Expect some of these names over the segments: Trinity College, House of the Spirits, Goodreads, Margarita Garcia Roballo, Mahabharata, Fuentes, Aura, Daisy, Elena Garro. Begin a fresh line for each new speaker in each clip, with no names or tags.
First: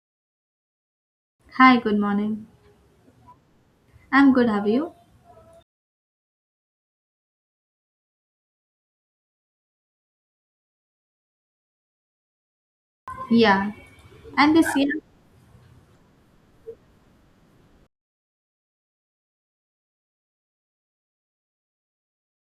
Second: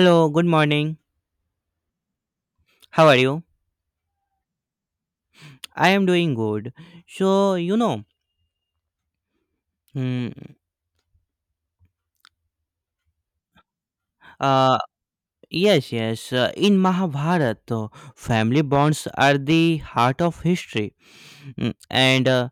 Hello, good morning.
Hi, good morning.
How are you?
I'm good, have you?
I am doing good. So, you know, hmm,
Yeah. And this
uh,
year?
yes, yes, in Mahabharata, family bonds are the heart of history. Mm, And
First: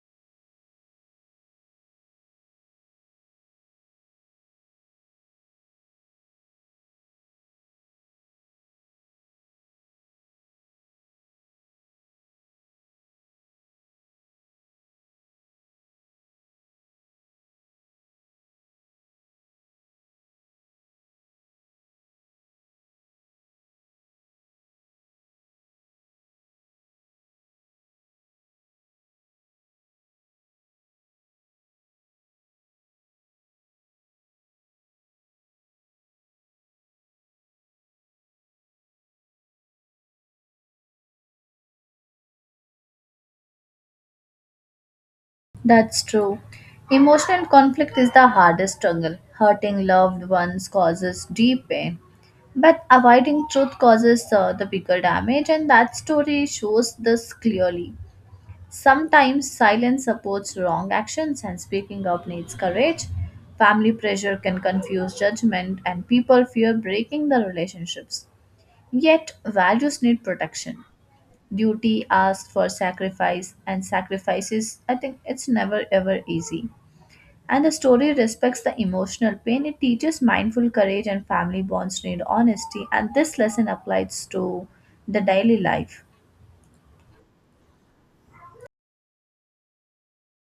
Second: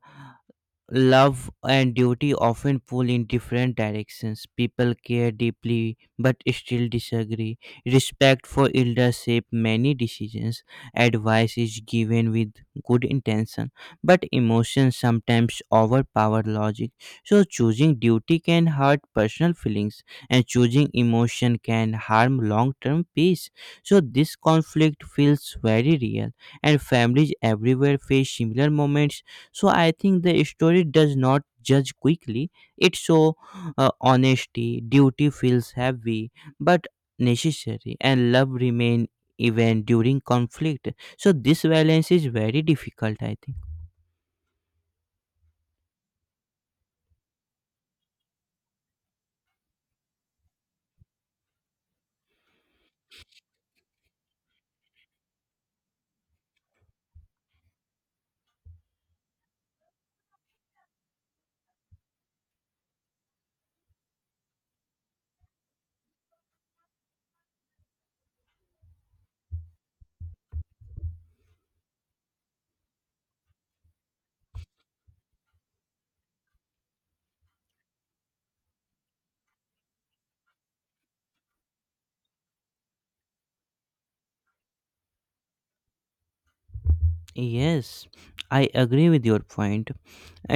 Love and duty often pull in different directions. People care deeply but still disagree. Respect for elders shape many decisions. Advice is given with good intention, but emotions sometimes overpower logic. So choosing duty can hurt personal feelings and choosing emotion can harm long-term peace. So this conflict feels very real and families everywhere face similar moments. So I think the story does not judge quickly. It show, honesty, duty feels heavy but necessary, and love remain even during conflict. So this balance is very difficult, I think.
That's true. Emotional conflict is the hardest struggle. Hurting loved ones causes deep pain, but avoiding truth causes the bigger damage, and that story shows this clearly. Sometimes silence supports wrong actions, and speaking up needs courage. Family pressure can confuse judgment, and people fear breaking the relationships. Yet, values need protection. Duty asks for sacrifice and sacrifices, I think it's never ever easy. And the story respects the emotional pain. It teaches mindful courage, and family bonds need honesty, and this lesson applies to the daily life.
Yes, I agree with your point.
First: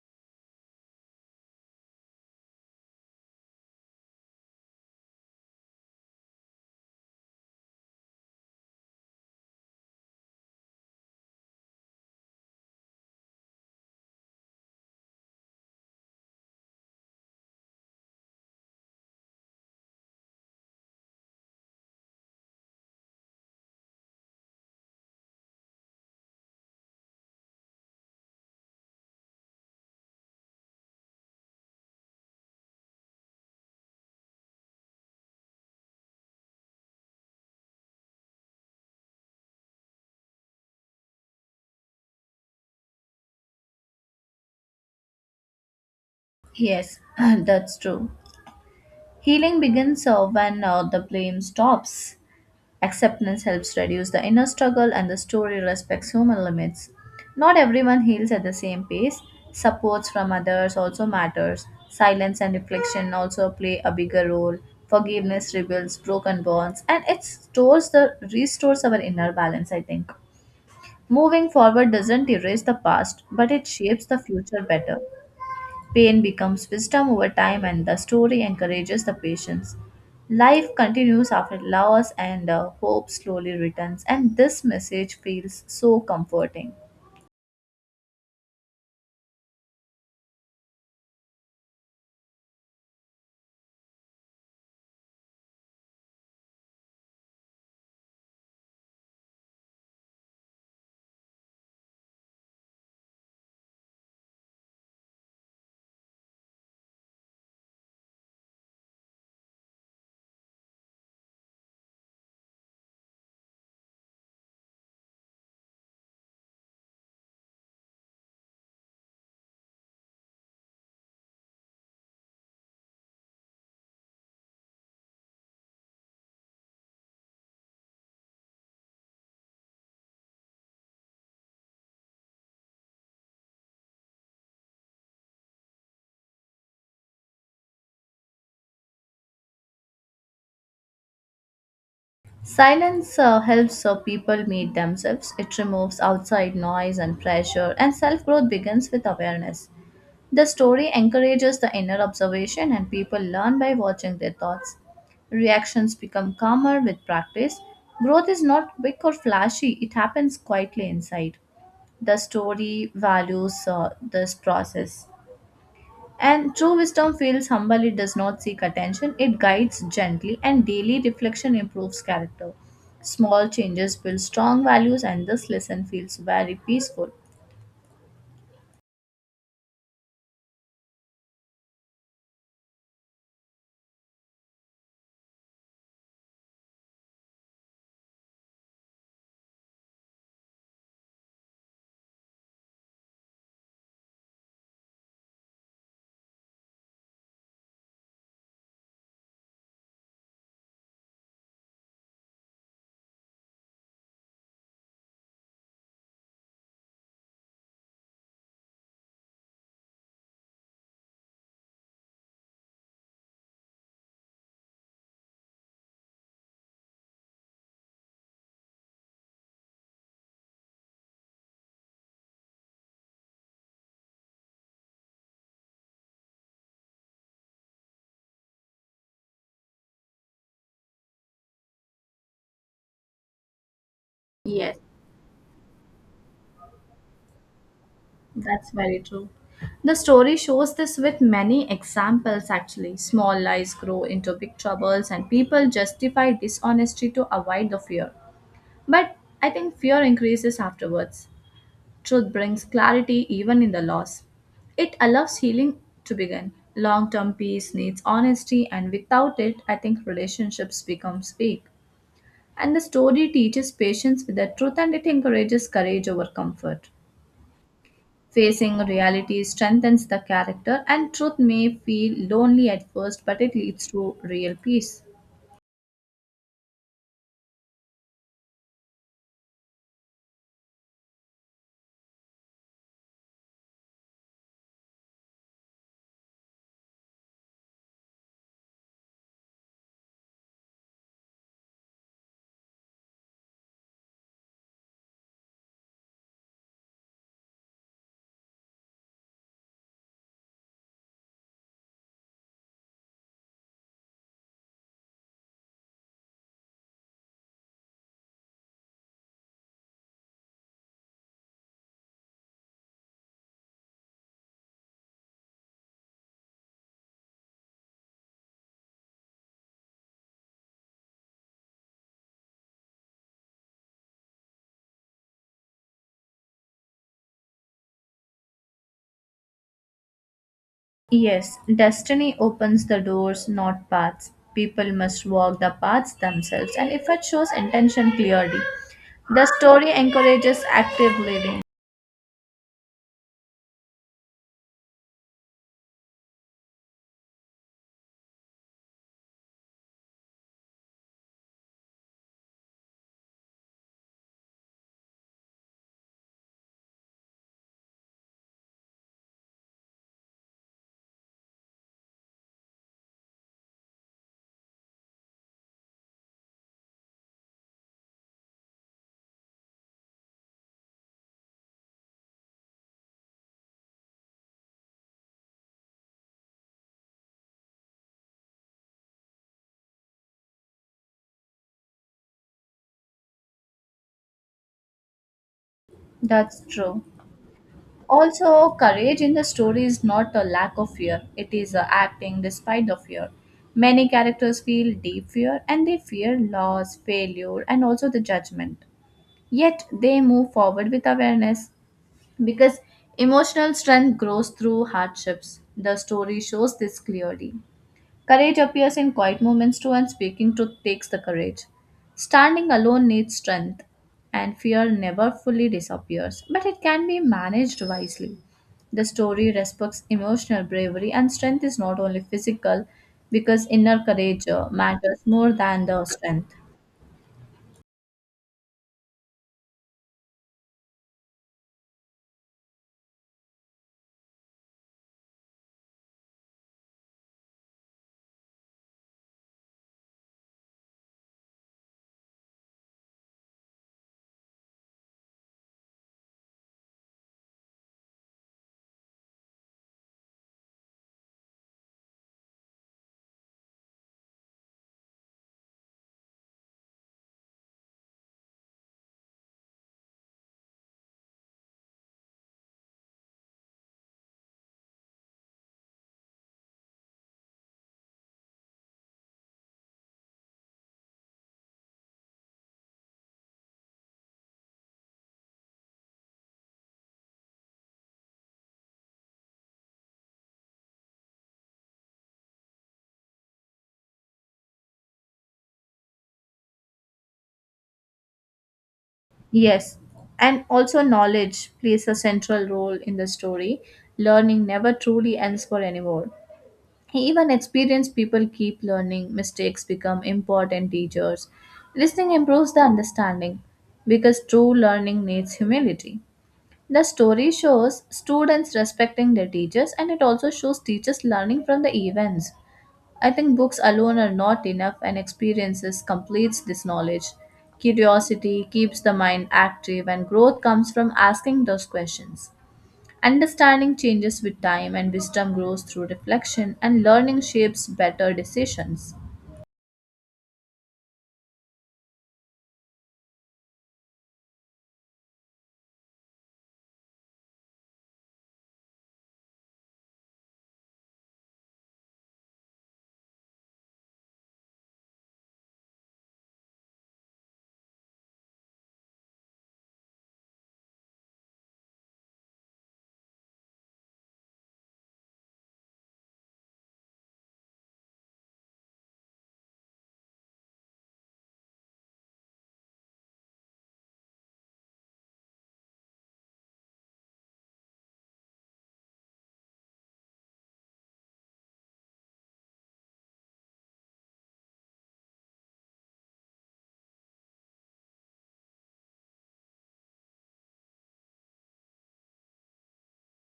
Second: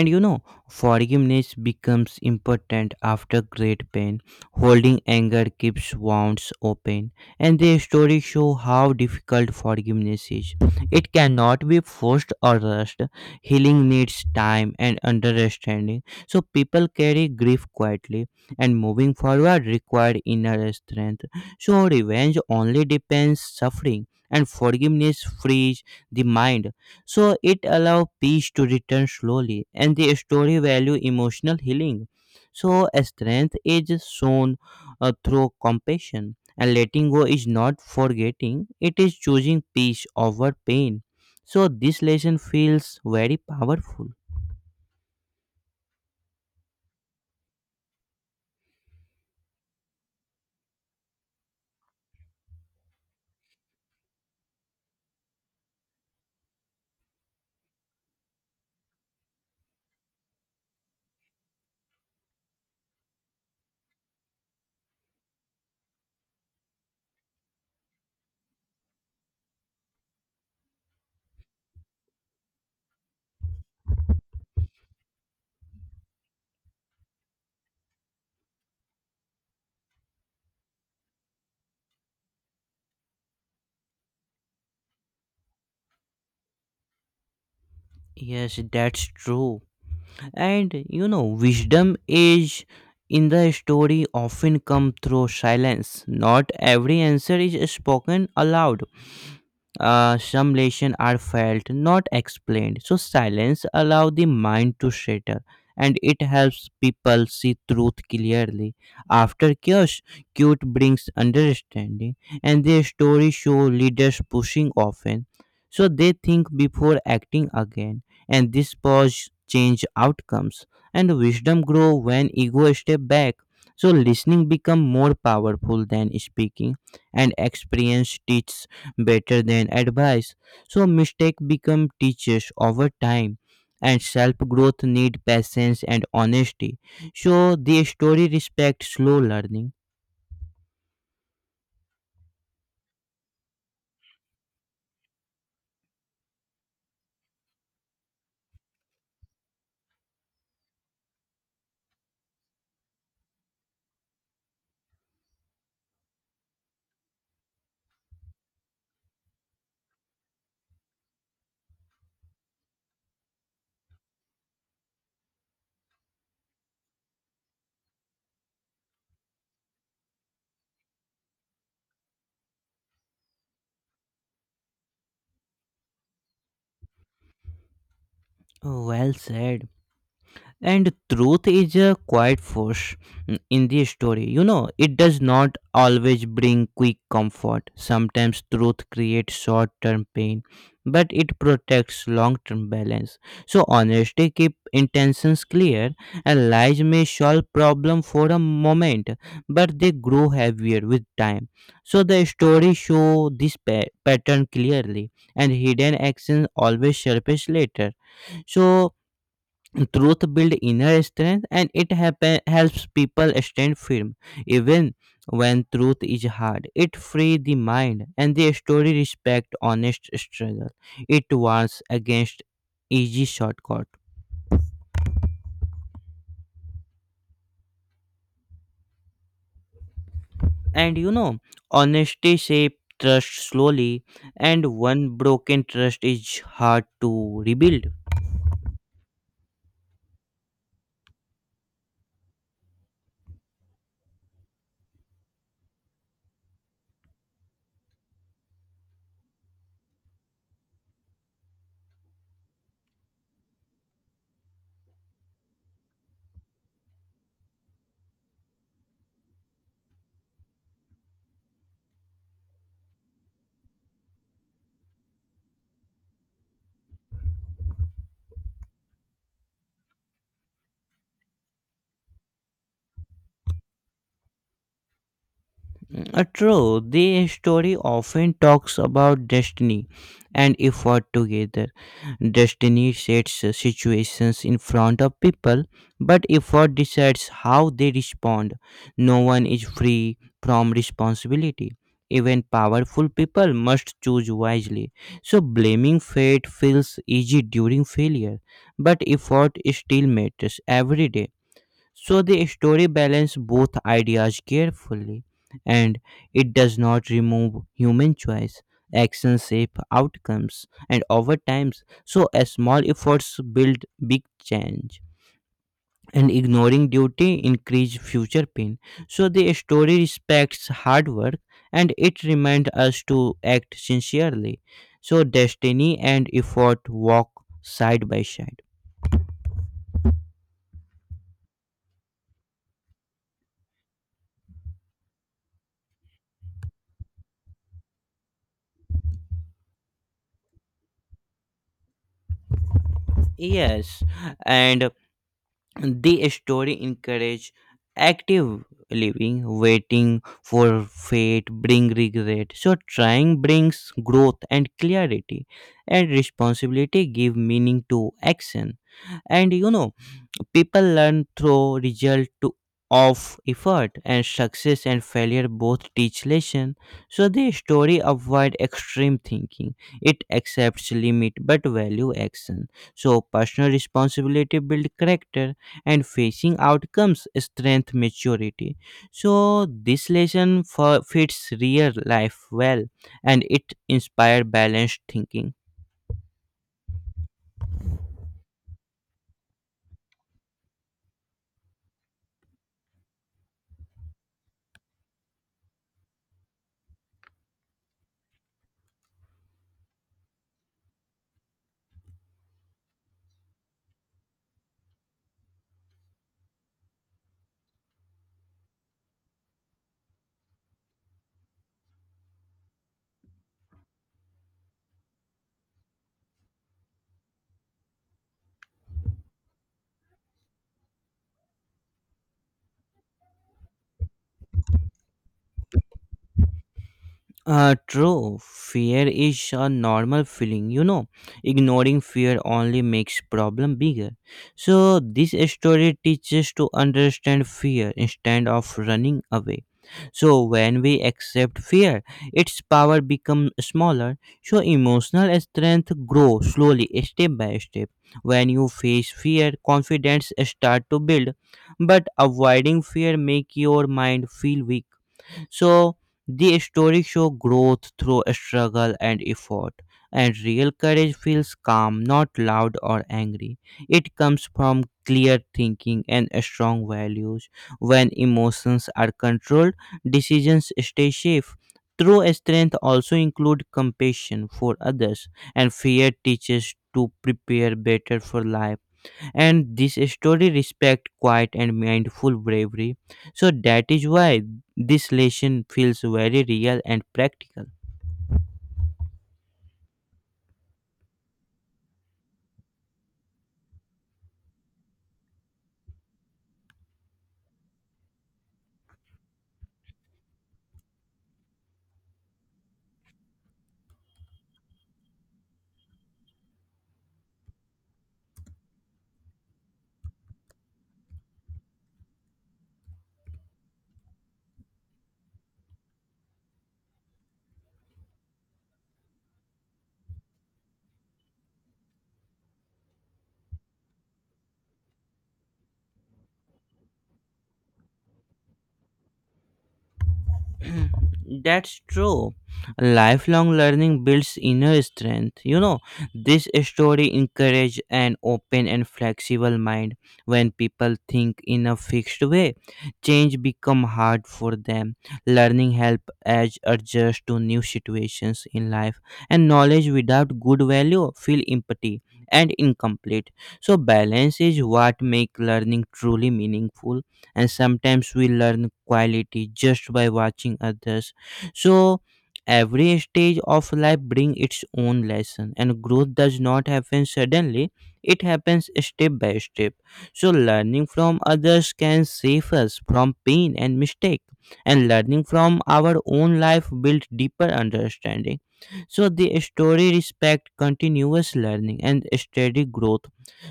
And you know, Forgiveness becomes important after great pain. Holding anger keeps wounds open. And the stories show how difficult forgiveness is. It cannot be forced or rushed. Healing needs time and understanding. So people carry grief quietly and moving forward requires inner strength. So revenge only depends suffering, and forgiveness frees the mind. So it allows peace to return slowly, and the story value emotional healing. So strength is shown through compassion, and letting go is not forgetting; it is choosing peace over pain. So this lesson feels very powerful.
Yes, that's true. Healing begins when the blame stops. Acceptance helps reduce the inner struggle, and the story respects human limits. Not everyone heals at the same pace. Supports from others also matters. Silence and reflection also play a bigger role. Forgiveness rebuilds broken bonds, and it stores the restores our inner balance, I think. Moving forward doesn't erase the past, but it shapes the future better. Pain becomes wisdom over time, and the story encourages the patience. Life continues after loss, and hope slowly returns, and this message feels so comforting.
Yes, that's true. Wisdom is in the story often come through silence. Not every answer is spoken aloud. Some lessons are felt, not explained. So silence allows the mind to settle, and it helps people see truth clearly. After chaos, cute brings understanding, and their stories show leaders pushing often, so they think before acting again, and this pause change outcomes, and wisdom grow when ego step back. So listening become more powerful than speaking, and experience teach better than advice. So mistakes become teachers over time and self growth need patience and honesty. So the story respects slow learning.
Silence helps people meet themselves. It removes outside noise and pressure, and self growth begins with awareness. The story encourages the inner observation, and people learn by watching their thoughts. Reactions become calmer with practice. Growth is not quick or flashy, it happens quietly inside. The story values this process. And true wisdom feels humble. It does not seek attention, it guides gently, and daily reflection improves character. Small changes build strong values, and this lesson feels very peaceful.
Well said. And truth is a quiet force, in the story. It does not always bring quick comfort. Sometimes truth creates short term pain, but it protects long term balance. So honesty keep intentions clear, and lies may solve problem for a moment, but they grow heavier with time. So the story show this pattern clearly, and hidden actions always surface later. So truth builds inner strength and it helps people stand firm, even when truth is hard. It frees the mind and the story respect honest struggle. It warns against easy shortcut, and honesty shape trust slowly, and
Yes,
one broken trust is hard to rebuild.
that's very true. The story shows this with many examples actually. Small lies grow into big troubles, and people justify dishonesty to avoid the fear. But I think fear increases afterwards. Truth brings clarity even in the loss. It allows healing to begin. Long term peace needs honesty, and without it, I think relationships become weak. And the story teaches patience with the truth, and it encourages courage over comfort. Facing reality strengthens the character, and truth may feel lonely at first, but it leads to real peace.
True, the story often talks about destiny and effort together. Destiny sets situations in front of people, but effort decides how they respond. No one is free from responsibility. Even powerful people must choose wisely. So, blaming fate feels easy during failure, but effort still matters every day. So the story balances both ideas carefully and it does not remove human choice. Actions shape outcomes and over times, so a small efforts build big change. And ignoring duty increase future pain. So the story respects hard work and it reminds us to act sincerely. So destiny and effort walk side by side.
Yes, destiny opens the doors, not paths. People must walk the paths themselves, and effort shows intention clearly. The story encourages active living.
Yes, and the story encourages active living, waiting for fate bring regret. So trying brings growth and clarity, and responsibility give meaning to action. And you know, People learn through result of effort, and success and failure both teach lesson. So the story avoid extreme thinking. It accepts limit but value action. So personal responsibility build character and facing outcomes strength maturity. So this lesson fits real life well and it inspire balanced thinking.
That's true. Also, courage in the story is not a lack of fear, it is a acting despite the fear. Many characters feel deep fear, and they fear loss, failure, and also the judgment. Yet they move forward with awareness because emotional strength grows through hardships. The story shows this clearly. Courage appears in quiet moments too, and speaking truth takes the courage. Standing alone needs strength, and fear never fully disappears, but it can be managed wisely. The story respects emotional bravery, and strength is not only physical, because inner courage matters more than the strength.
True. Fear is a normal feeling, you know. Ignoring fear only makes problem bigger. So this story teaches to understand fear instead of running away. So when we accept fear, its power becomes smaller. So emotional strength grows slowly, step by step. When you face fear, confidence start to build. But avoiding fear make your mind feel weak, so the story show growth through struggle and effort. And real courage feels calm, not loud or angry. It comes from clear thinking and strong values. When emotions are controlled, decisions stay safe. True strength also includes compassion for others, and fear teaches to prepare better for life, and this story respect quiet and mindful bravery. So that is why this lesson feels very real and practical.
Yes, and also knowledge plays a central role in the story. Learning never truly ends for anyone. Even experienced people keep learning, mistakes become important teachers. Listening improves the understanding because true learning needs humility. The story shows students respecting their teachers, and it also shows teachers learning from the events. I think books alone are not enough, and experiences completes this knowledge. Curiosity keeps the mind active, and growth comes from asking those questions. Understanding changes with time, and wisdom grows through reflection, and learning shapes better decisions.
That's true. Lifelong learning builds inner strength. You know, this story encourages an open and flexible mind. When people think in a fixed way, change become hard for them. Learning help as adjust to new situations in life, and knowledge without good value feel empty and incomplete. So balance is what make learning truly meaningful, and sometimes we learn quality just by watching others. So every stage of life brings its own lesson, and growth does not happen suddenly. It happens step by step. So learning from others can save us from pain and mistake, and learning from our own life builds deeper understanding. So the story respect continuous learning and steady growth.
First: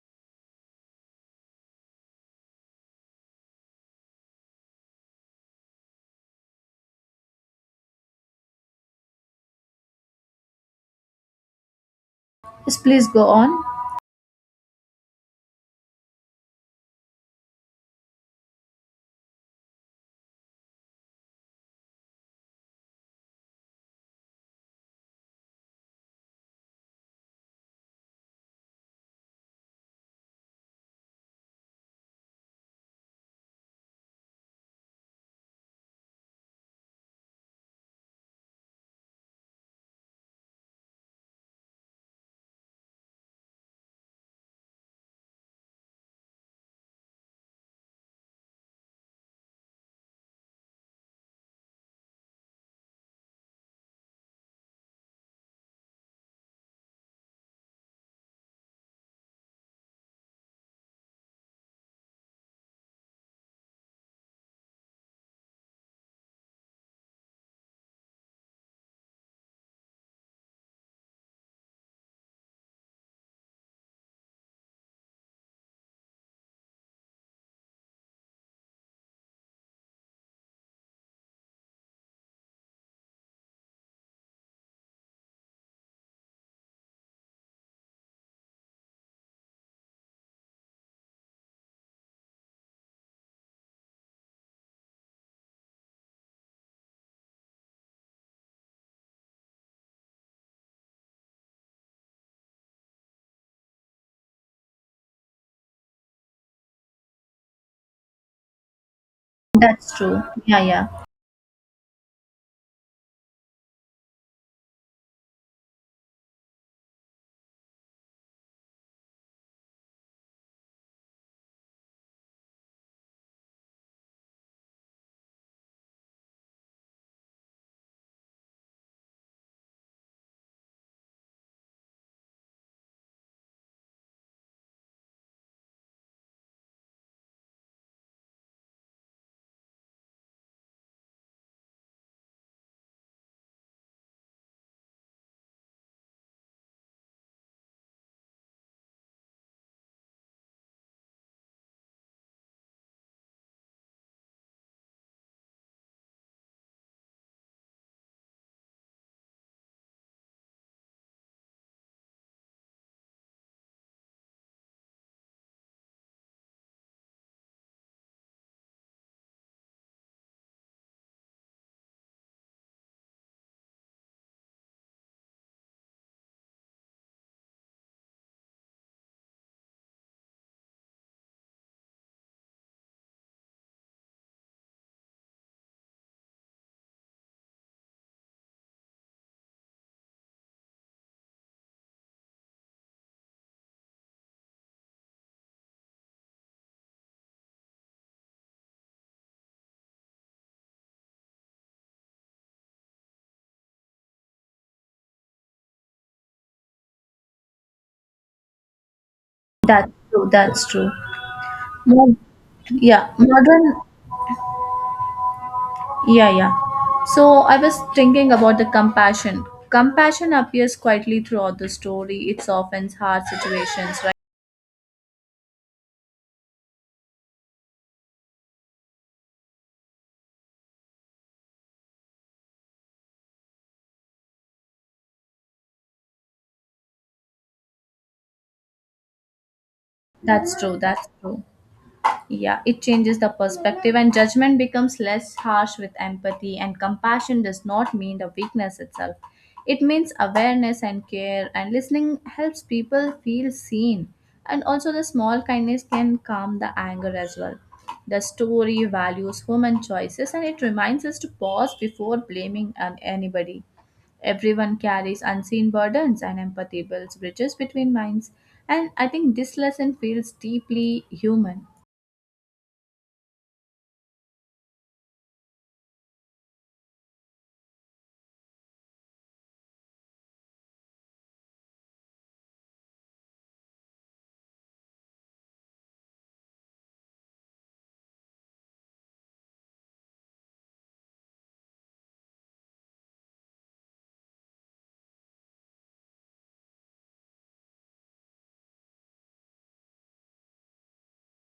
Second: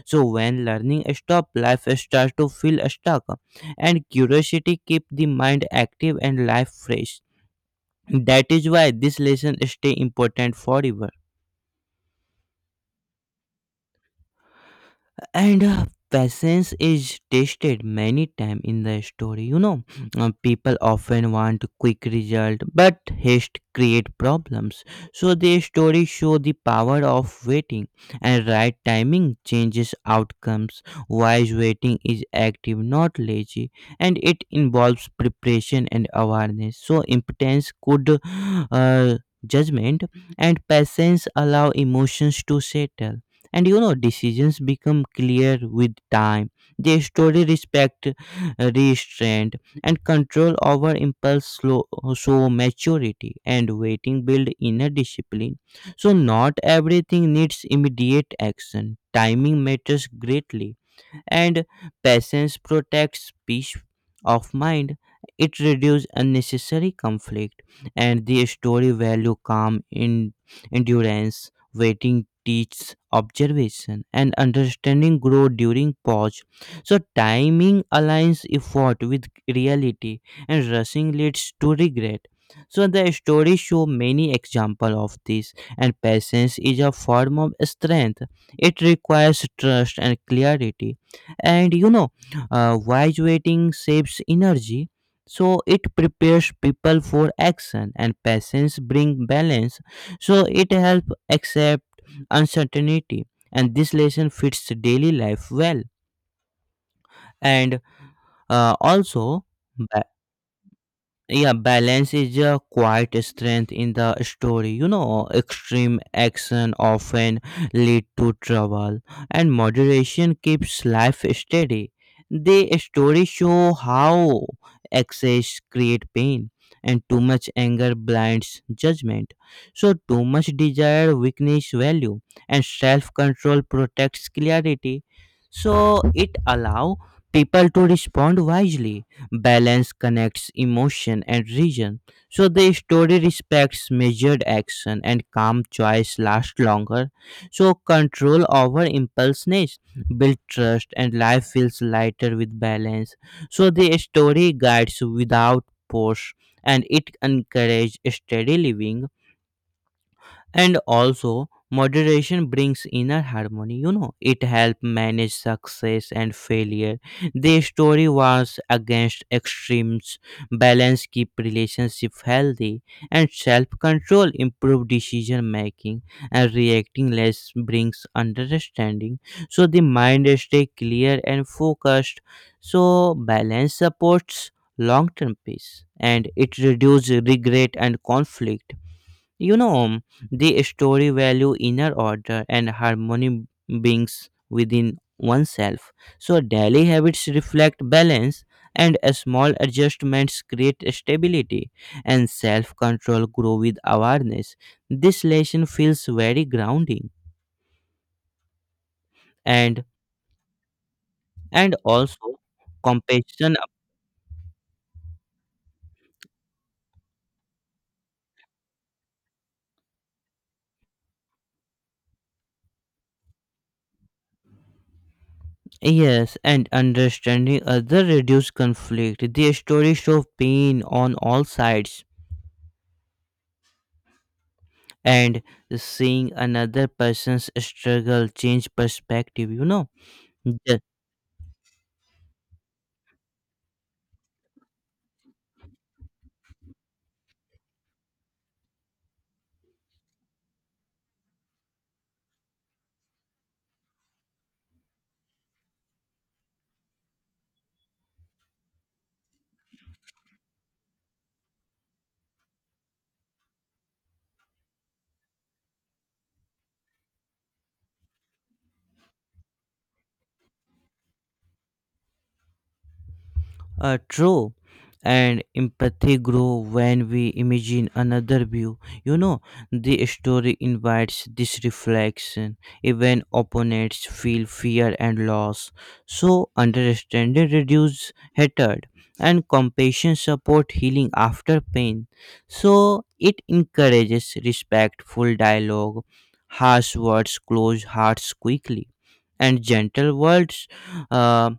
So when learning stop, life starts to feel stuck, and curiosity keep the mind active and life fresh. That is why this lesson stay important forever.
Yes, please go on.
And patience is tested many times in the story, you know. People often want quick result, but haste create problems. So the story show the power of waiting, and right timing changes outcomes. Wise waiting is active, not lazy, and it involves preparation and awareness. So impotence could, uh, judgment, and patience allow emotions to settle, and decisions become clear with time. They story respect restraint and control over impulse slow, so maturity and waiting build inner discipline. So not everything needs immediate action. Timing matters greatly, and patience protects peace of mind. It reduces unnecessary conflict, and the story value calm in endurance. Waiting teaches observation, and understanding grow during pause. So timing aligns effort with reality, and rushing leads to regret. So the story show many example of this, and patience is a form of strength. It requires trust and clarity, and wise waiting saves energy. So it prepares people for action, and patience bring balance. So it helps accept uncertainty, and this lesson fits daily life well. And also,
That's true. Yeah, yeah.
yeah, balance is a quiet strength in the story, you know. Extreme action often lead to trouble, and moderation keeps life steady. The story show how excess create pain, and too much anger blinds judgment. So too much desire weakness value, and self-control protects clarity. So it allow people to respond wisely. Balance connects emotion and reason. So the story respects measured action, and calm choice last longer. So control over impulsiveness build trust, and life feels lighter with balance. So the story guides without force, and it encourages steady living. And also moderation brings inner harmony, you know. It helps manage success and failure. The story was against extremes. Balance keep relationship healthy, and self-control improve decision making, and reacting less brings understanding. So the mind stay clear and focused. So balance supports long-term peace, and it reduces regret and conflict. You know, the story value inner order and harmony beings within oneself. So daily habits reflect balance, and small adjustments create stability, and self-control grow with awareness. This lesson feels very grounding. and
That's true. That's true.
and
Mo-
also
yeah,
compassion,
modern. Yeah, yeah. So I was thinking about the compassion. Compassion appears quietly throughout the story. It's often hard situations, right?
yes, and understanding other reduce conflict. The story show pain on all sides, and seeing another person's struggle change perspective, you know.
That's true.
Ju-
That's true. Yeah, it changes the perspective, and judgment becomes less harsh with empathy. And compassion does not mean the weakness itself, it means awareness and care. And listening helps people feel seen. And also, the small kindness can calm the anger as well. The story values human choices, and it reminds us to pause before blaming anybody. Everyone carries unseen burdens, and empathy builds bridges between minds. And I think this lesson feels deeply human.
True. And empathy grow when we imagine another view. You know, the story invites this reflection. Even opponents feel fear and loss. So understanding reduces hatred, and compassion support healing after pain. So it encourages respectful dialogue. Harsh words close hearts quickly. And gentle words uh,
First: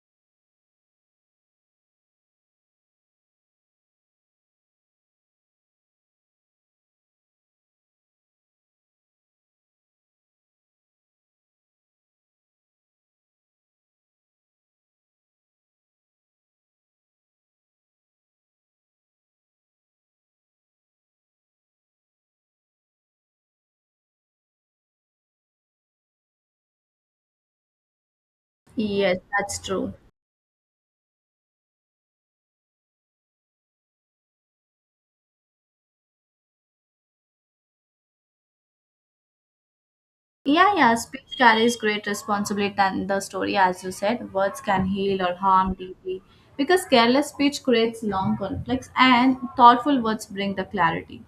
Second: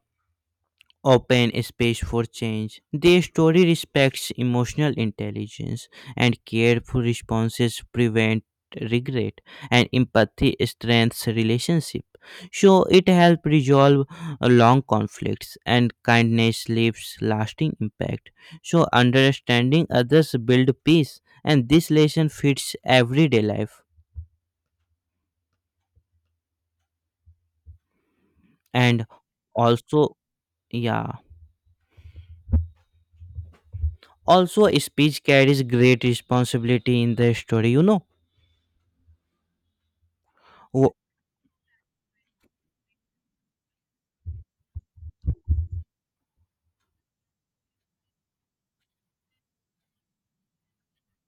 open space for change. The story respects emotional intelligence, and careful responses prevent regret, and empathy strengthens relationship. So it helps resolve long conflicts, and kindness leaves lasting impact. So understanding others build peace, and this lesson fits everyday life. And
Yes, that's true.
also, yeah, also speech carries great responsibility in the story, you know.
Yeah, yeah, speech carries great responsibility and the story, as you said, words can heal or harm deeply. Because careless speech creates long conflicts, and thoughtful words bring the clarity.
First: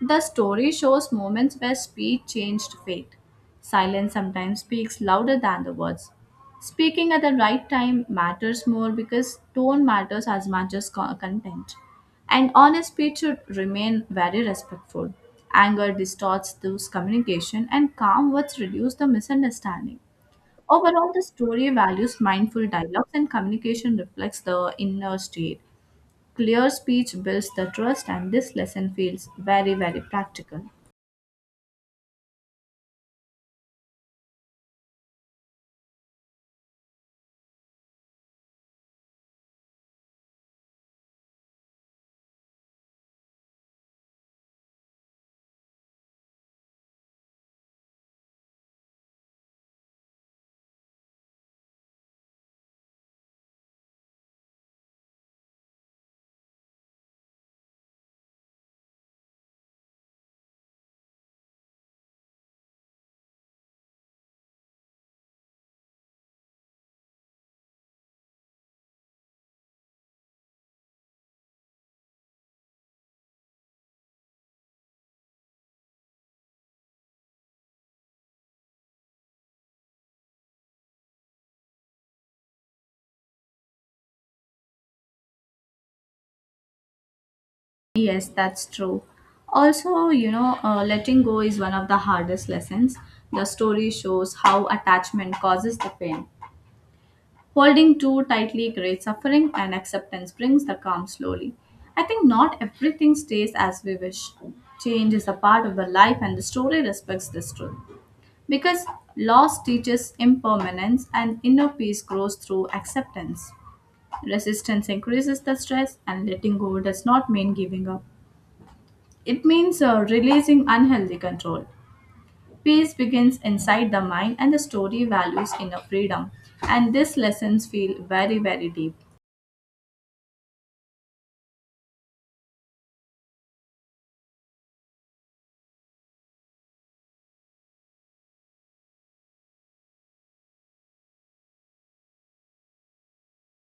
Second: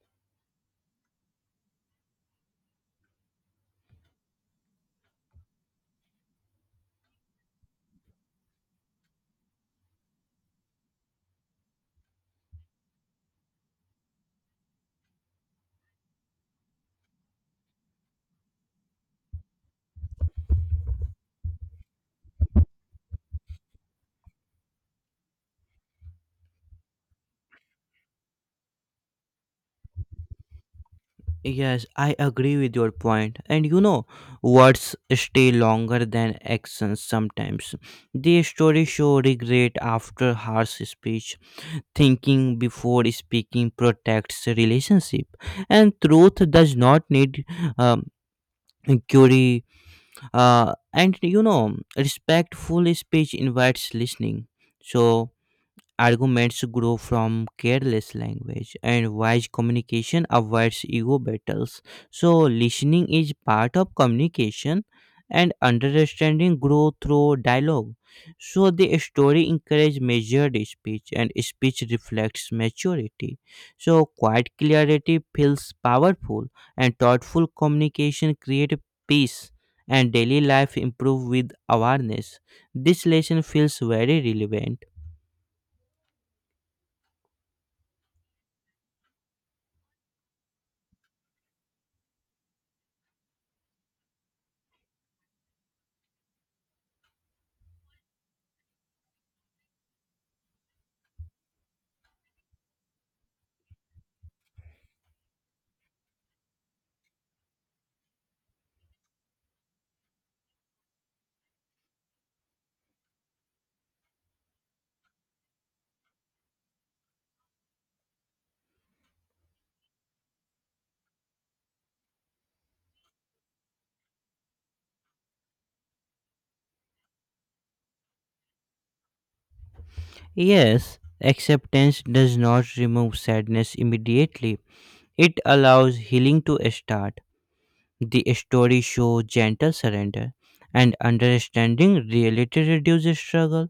The story shows moments where speech changed fate. Silence sometimes speaks louder than the words. Speaking at the right time matters more because tone matters as much as content. And honest speech should remain very respectful. Anger distorts those communication, and calm words reduce the misunderstanding. Overall, the story values mindful dialogues, and communication reflects the inner state. Clear speech builds the trust, and this lesson feels very, very practical.
Yes, I agree with your point. And you know, words stay longer than actions sometimes. The story show regret after harsh speech. Thinking before speaking protects relationship. And truth does not need um, inquiry. Respectful speech invites listening. So arguments grow from careless language, and wise communication avoids ego battles. So listening is part of communication, and understanding grows through dialogue. So the story encourages measured speech, and speech reflects maturity. So quiet clarity feels powerful, and thoughtful communication creates peace, and daily life improves with awareness. This lesson feels very relevant.
Yes, that's true. Also, you know, letting go is one of the hardest lessons. The story shows how attachment causes the pain. Holding too tightly creates suffering, and acceptance brings the calm slowly. I think not everything stays as we wish. Change is a part of the life, and the story respects this truth. Because loss teaches impermanence, and inner peace grows through acceptance. Resistance increases the stress, and letting go does not mean giving up. It means releasing unhealthy control. Peace begins inside the mind, and the story values inner freedom. And these lessons feel very, very deep.
Yes, acceptance does not remove sadness immediately. It allows healing to start. The story shows gentle surrender, and understanding reality reduces struggle.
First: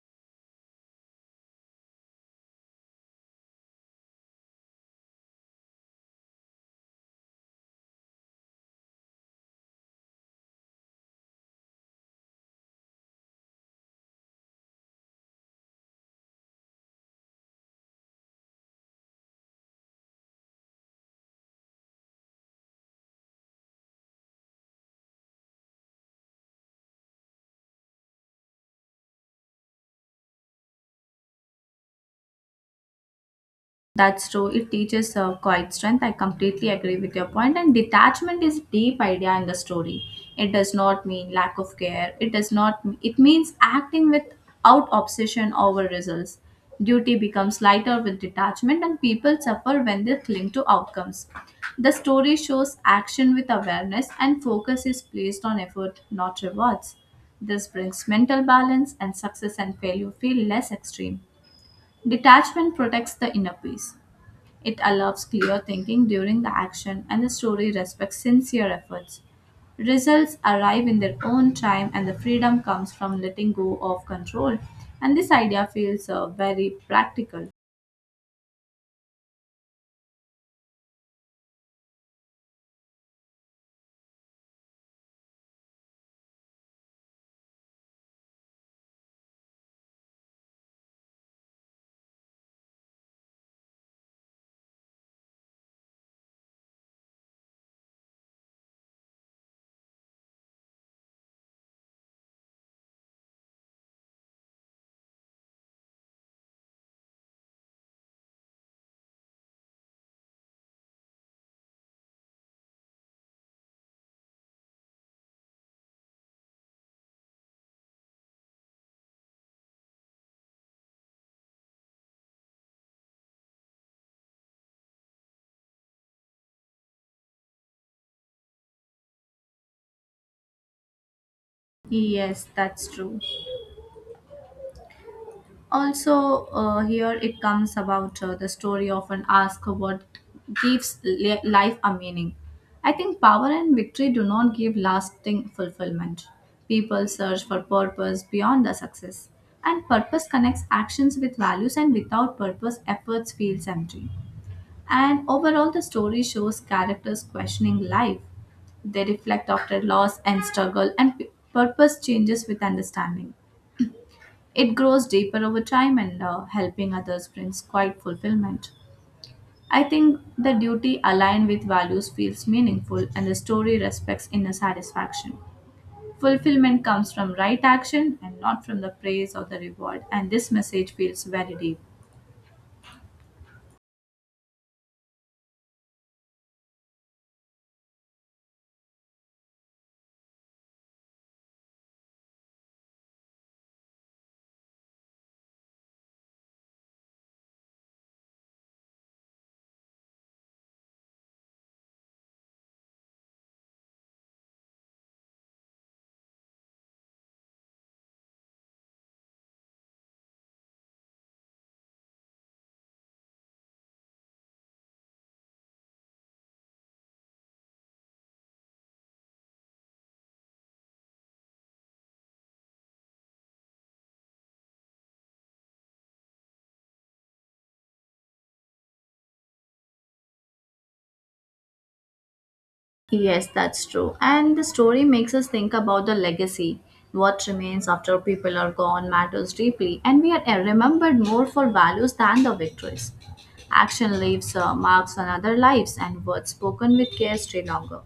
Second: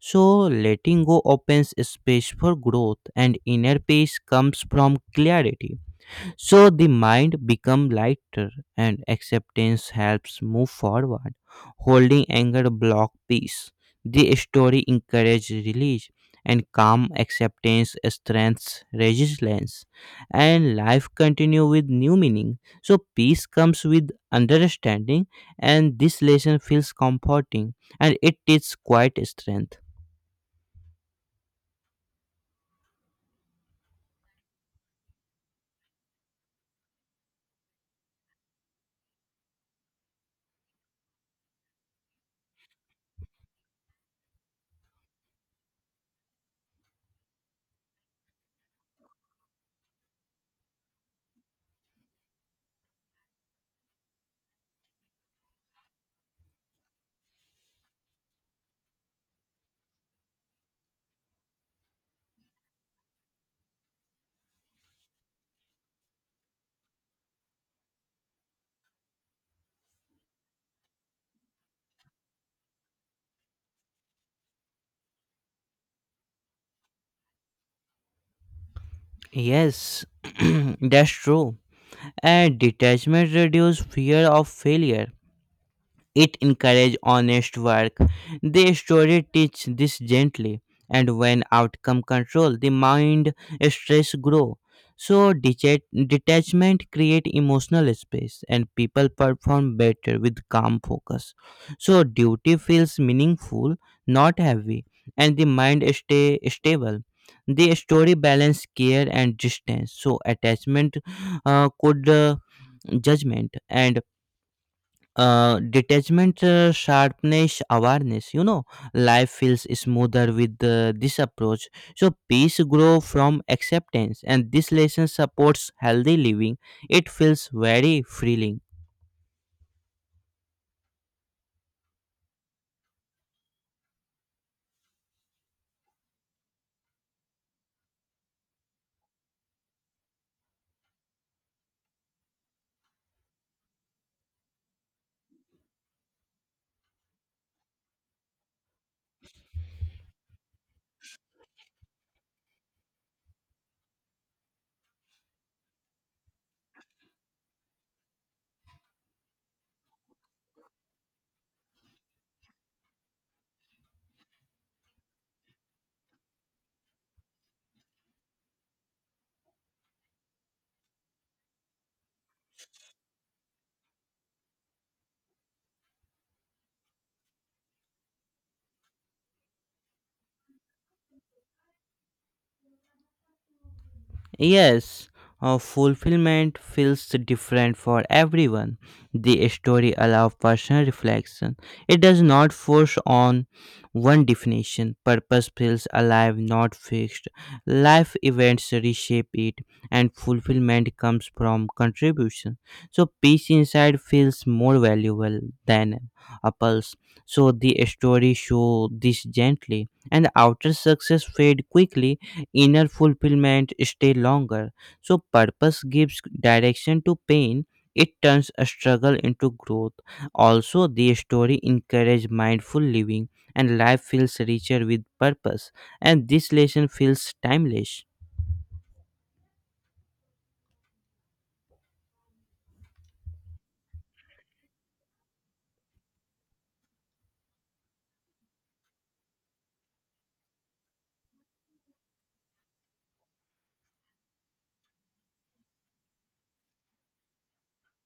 So letting go opens space for growth, and inner peace comes from clarity. So the mind become lighter, and acceptance helps move forward. Holding anger block peace. The story encourage release, and calm acceptance strengths resilience, and life continue with new meaning. So peace comes with understanding, and this lesson feels comforting, and it is quite strength.
That's true. It teaches quiet strength. I completely agree with your point. And detachment is a deep idea in the story. It does not mean lack of care. It does not. It means acting without obsession over results. Duty becomes lighter with detachment, and people suffer when they cling to outcomes. The story shows action with awareness, and focus is placed on effort, not rewards. This brings mental balance, and success and failure feel less extreme. Detachment protects the inner peace. It allows clear thinking during the action, and the story respects sincere efforts. Results arrive in their own time, and the freedom comes from letting go of control. And this idea feels very practical.
Yes, that's true. And detachment reduces fear of failure. It encourages honest work. The story teaches this gently, and when outcome control, the mind stress grow. So detachment create emotional space, and people perform better with calm focus. So duty feels meaningful, not heavy, and the mind stay stable. The story balance care and distance. So attachment could judgment, and detachment sharpness awareness, life feels smoother with this approach, so peace grow from acceptance, and this lesson supports healthy living. It feels very freeing.
Yes, that's true. Also, here it comes about the story often ask what gives life a meaning. I think power and victory do not give lasting fulfillment. People search for purpose beyond the success, and purpose connects actions with values, and without purpose efforts feels empty. And overall the story shows characters questioning life. They reflect after loss and struggle, and purpose changes with understanding. It grows deeper over time, and helping others brings quite fulfillment. I think the duty aligned with values feels meaningful, and the story respects inner satisfaction. Fulfillment comes from right action and not from the praise or the reward, and this message feels very deep.
Yes, fulfillment feels different for everyone. The story allows personal reflection. It does not force on one definition. Purpose feels alive, not fixed. Life events reshape it, and fulfillment comes from contribution. So, peace inside feels more valuable than a pulse. So, the story shows this gently, and outer success fade quickly, inner fulfillment stay longer. So, purpose gives direction to pain. It turns a struggle into growth. Also, the story encourages mindful living, and life feels richer with purpose. And this lesson feels timeless.
Yes, that's true. And the story makes us think about the legacy. What remains after people are gone matters deeply, and we are remembered more for values than the victories. Action leaves marks on other lives, and words spoken with care stay longer.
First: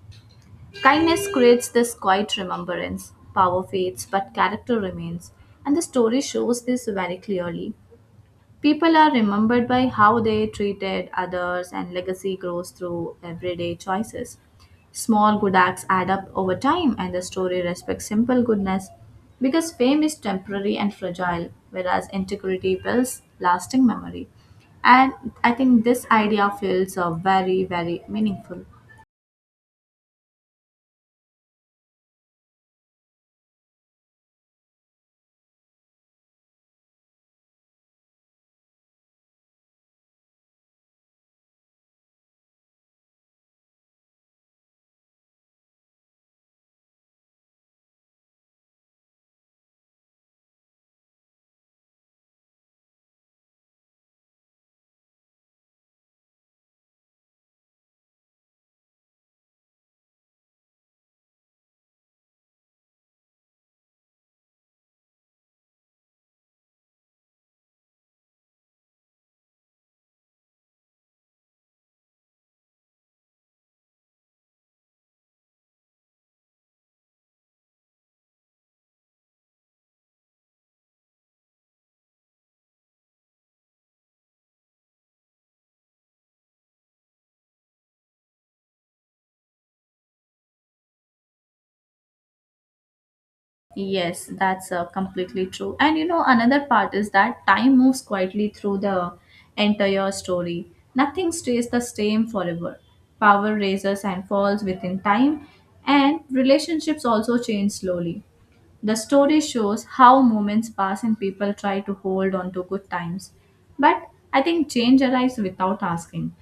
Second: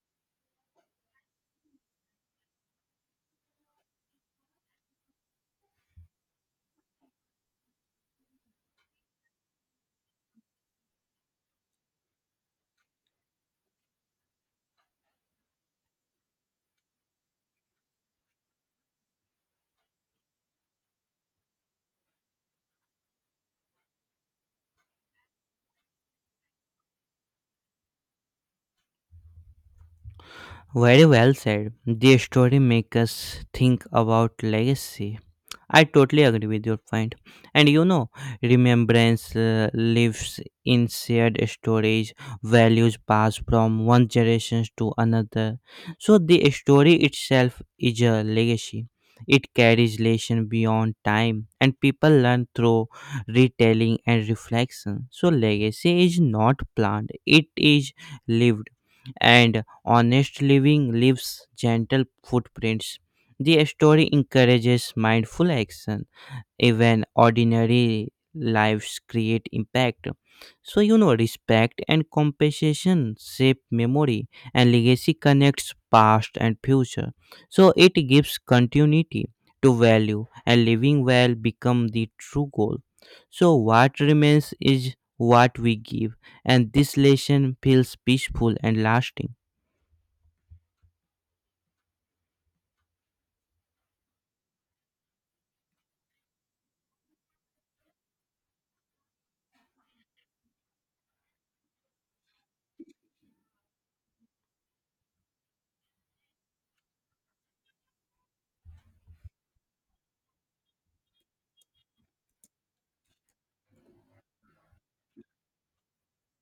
Kindness creates this quiet remembrance. Power fades, but character remains. And the story shows this very clearly. People are remembered by how they treated others, and legacy grows through everyday choices. Small good acts add up over time, and the story respects simple goodness because fame is temporary and fragile, whereas integrity builds lasting memory. And I think this idea feels very, very meaningful.
Very well said. The story makes us think about legacy. I totally agree with your point. And you know, remembrance lives in shared storage, values passed from one generation to another. So the story itself is a legacy. It carries lesson beyond time, and people learn through retelling and reflection. So legacy is not planned; it is lived, and honest living leaves gentle footprints. The story encourages mindful action. Even ordinary lives create impact. So, you know, respect and compassion shape memory, and legacy connects past and future. So, it gives continuity to value, and living well become the true goal. So, what remains is what we give, and this lesson feels peaceful and lasting.
Yes, that's completely true. And you know, another part is that time moves quietly through the entire story. Nothing stays the same forever. Power raises and falls within time, and relationships also change slowly. The story shows how moments pass and people try to hold on to good times. But I think change arrives without asking.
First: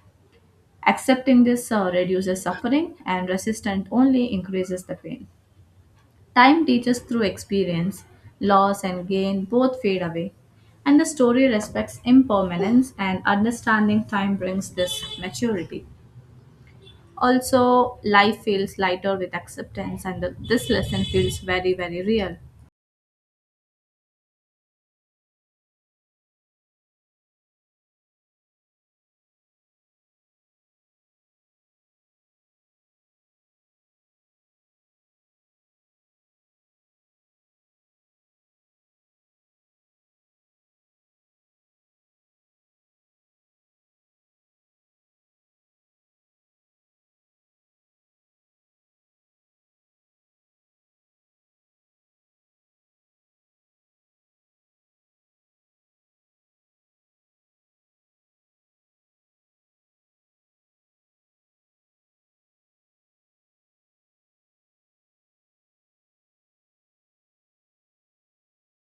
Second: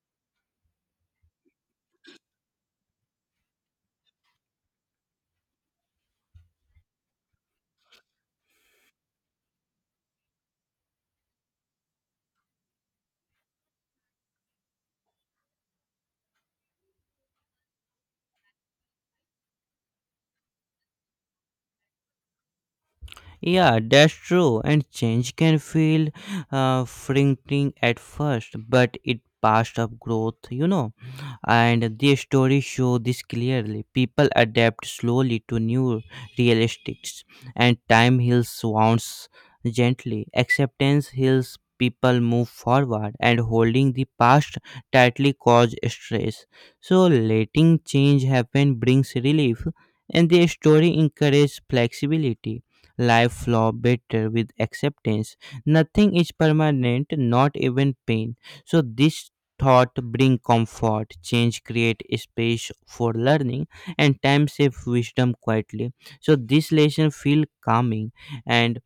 Accepting this reduces suffering, and resistance only increases the pain. Time teaches through experience, loss and gain both fade away. And the story respects impermanence, and understanding time brings this maturity. Also, life feels lighter with acceptance, and this lesson feels very, very real.
Yeah, that's true. And change can feel frightening at first, but it passed up growth, you know, and these stories show this clearly. People adapt slowly to new realities, and time heals wounds gently. Acceptance heals, people move forward, and holding the past tightly cause stress. So letting change happen brings relief, and the story encourages flexibility. Life flow better with acceptance. Nothing is permanent, not even pain. So this thought bring comfort, change create space for learning, and time save wisdom quietly. So this lesson feel calming. And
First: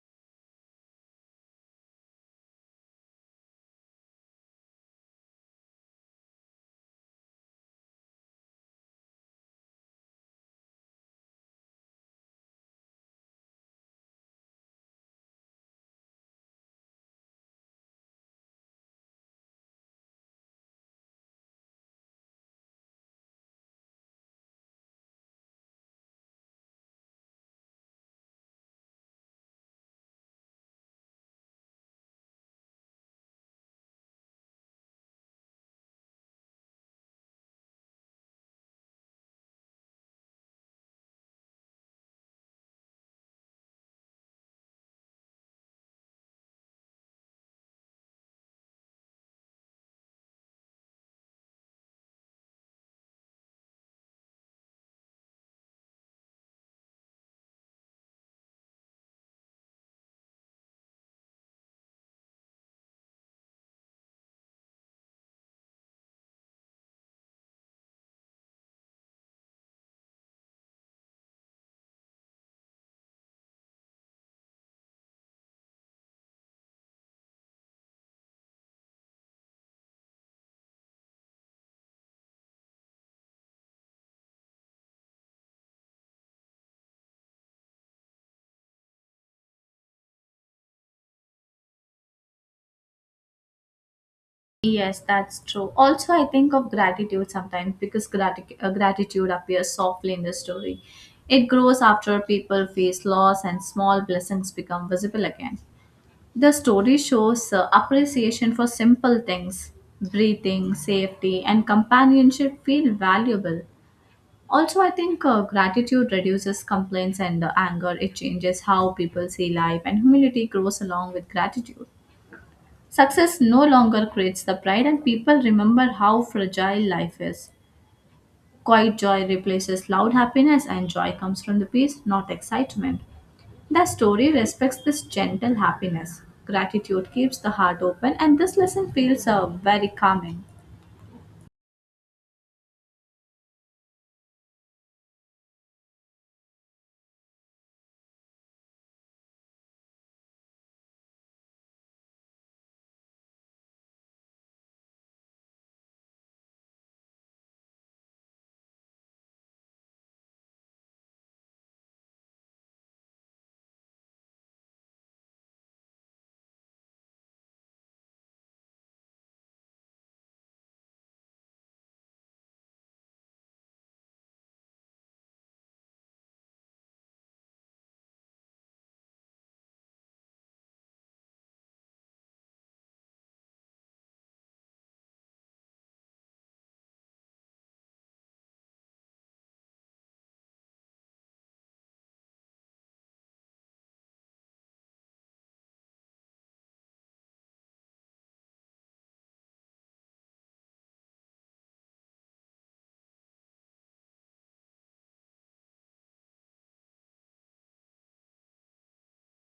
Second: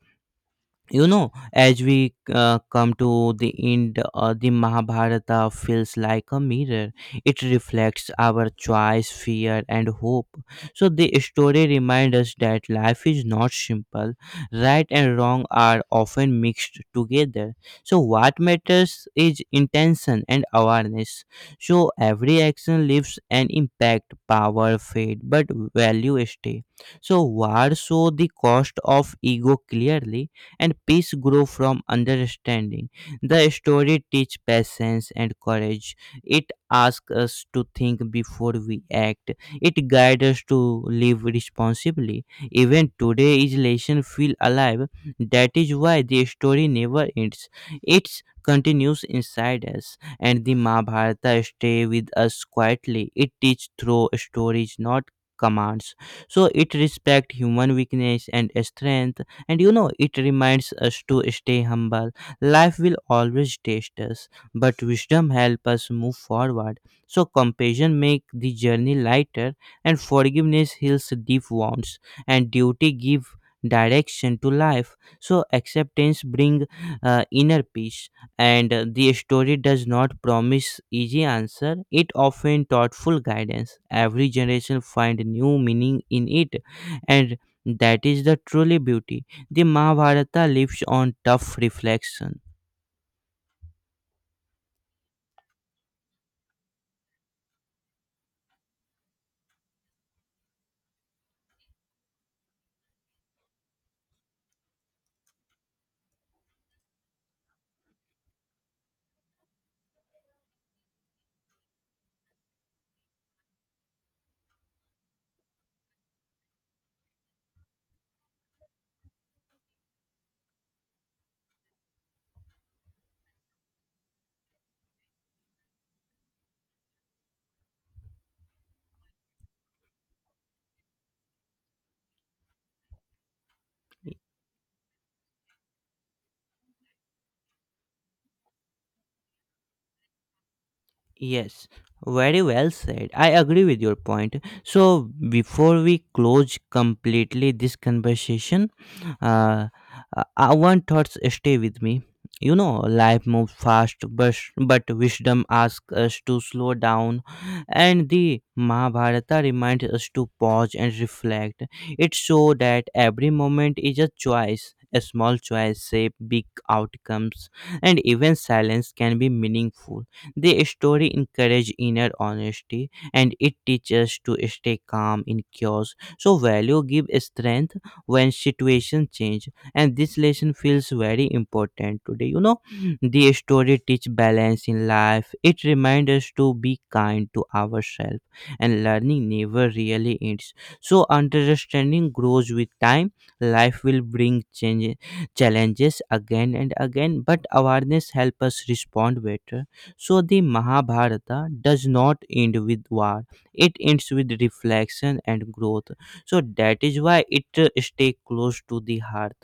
you know, as we come to the end, the Mahabharata feels like a mirror. It reflects our choice, fear, and hope. So the story reminds us that life is not simple. Right and wrong are often mixed together. So what matters is intention and awareness. So every action leaves an impact. Power fade, but value stay. So war show the cost of ego clearly, and peace grow from understanding. The story teach patience and courage. It asks us to think before we act. It guides us to live responsibly. Even today's lesson feel alive. That is why the story never ends. It continues inside us, and the Mahabharata stay with us quietly. It teach through stories, not commands. So it respect human weakness and strength. And you know, it reminds us to stay humble. Life will always test us, but wisdom helps us move forward. So compassion makes the journey lighter, and forgiveness heals deep wounds, and duty gives direction to life. So acceptance brings inner peace, and the story does not promise easy answer. It often thoughtful guidance. Every generation find new meaning in it, and that is the truly beauty. The Mahabharata lives on tough reflection.
Yes, that's true. Also, I think of gratitude sometimes because gratitude appears softly in the story. It grows after people face loss, and small blessings become visible again. The story shows appreciation for simple things. Breathing, safety, and companionship feel valuable. Also, I think gratitude reduces complaints and anger. It changes how people see life, and humility grows along with gratitude. Success no longer creates the pride, and people remember how fragile life is. Quiet joy replaces loud happiness, and joy comes from the peace, not excitement. The story respects this gentle happiness. Gratitude keeps the heart open, and this lesson feels very calming.
Yes, very well said. I agree with your point. So, before we close completely this conversation, uh, one thoughts stay with me. You know, life moves fast, but, wisdom asks us to slow down, and the Mahabharata reminds us to pause and reflect. It shows that every moment is a choice. A small choice shape big outcomes, and even silence can be meaningful. The story encourages inner honesty, and it teaches to stay calm in chaos. So value give strength when situations change, and this lesson feels very important today. You know, the story teach balance in life. It reminds us to be kind to ourselves, and learning never really ends. So understanding grows with time. Life will bring change, challenges again and again, but awareness helps us respond better. So the Mahabharata does not end with war. It ends with reflection and growth. So that is why it stay close to the heart.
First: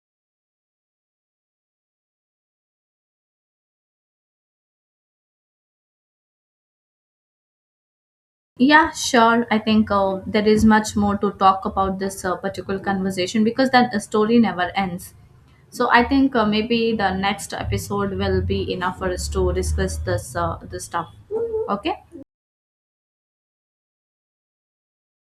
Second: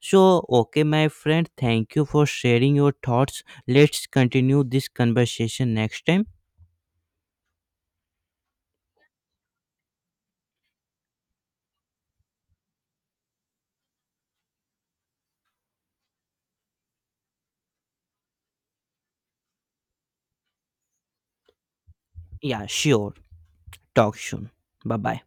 So okay, my friend, thank you for sharing your thoughts. Let's continue this conversation next time.
Yeah, sure. I think there is much more to talk about this particular conversation because that story never ends. So I think maybe the next episode will be enough for us to discuss this this stuff. Okay.
Yeah, sure. Talk soon. Bye bye.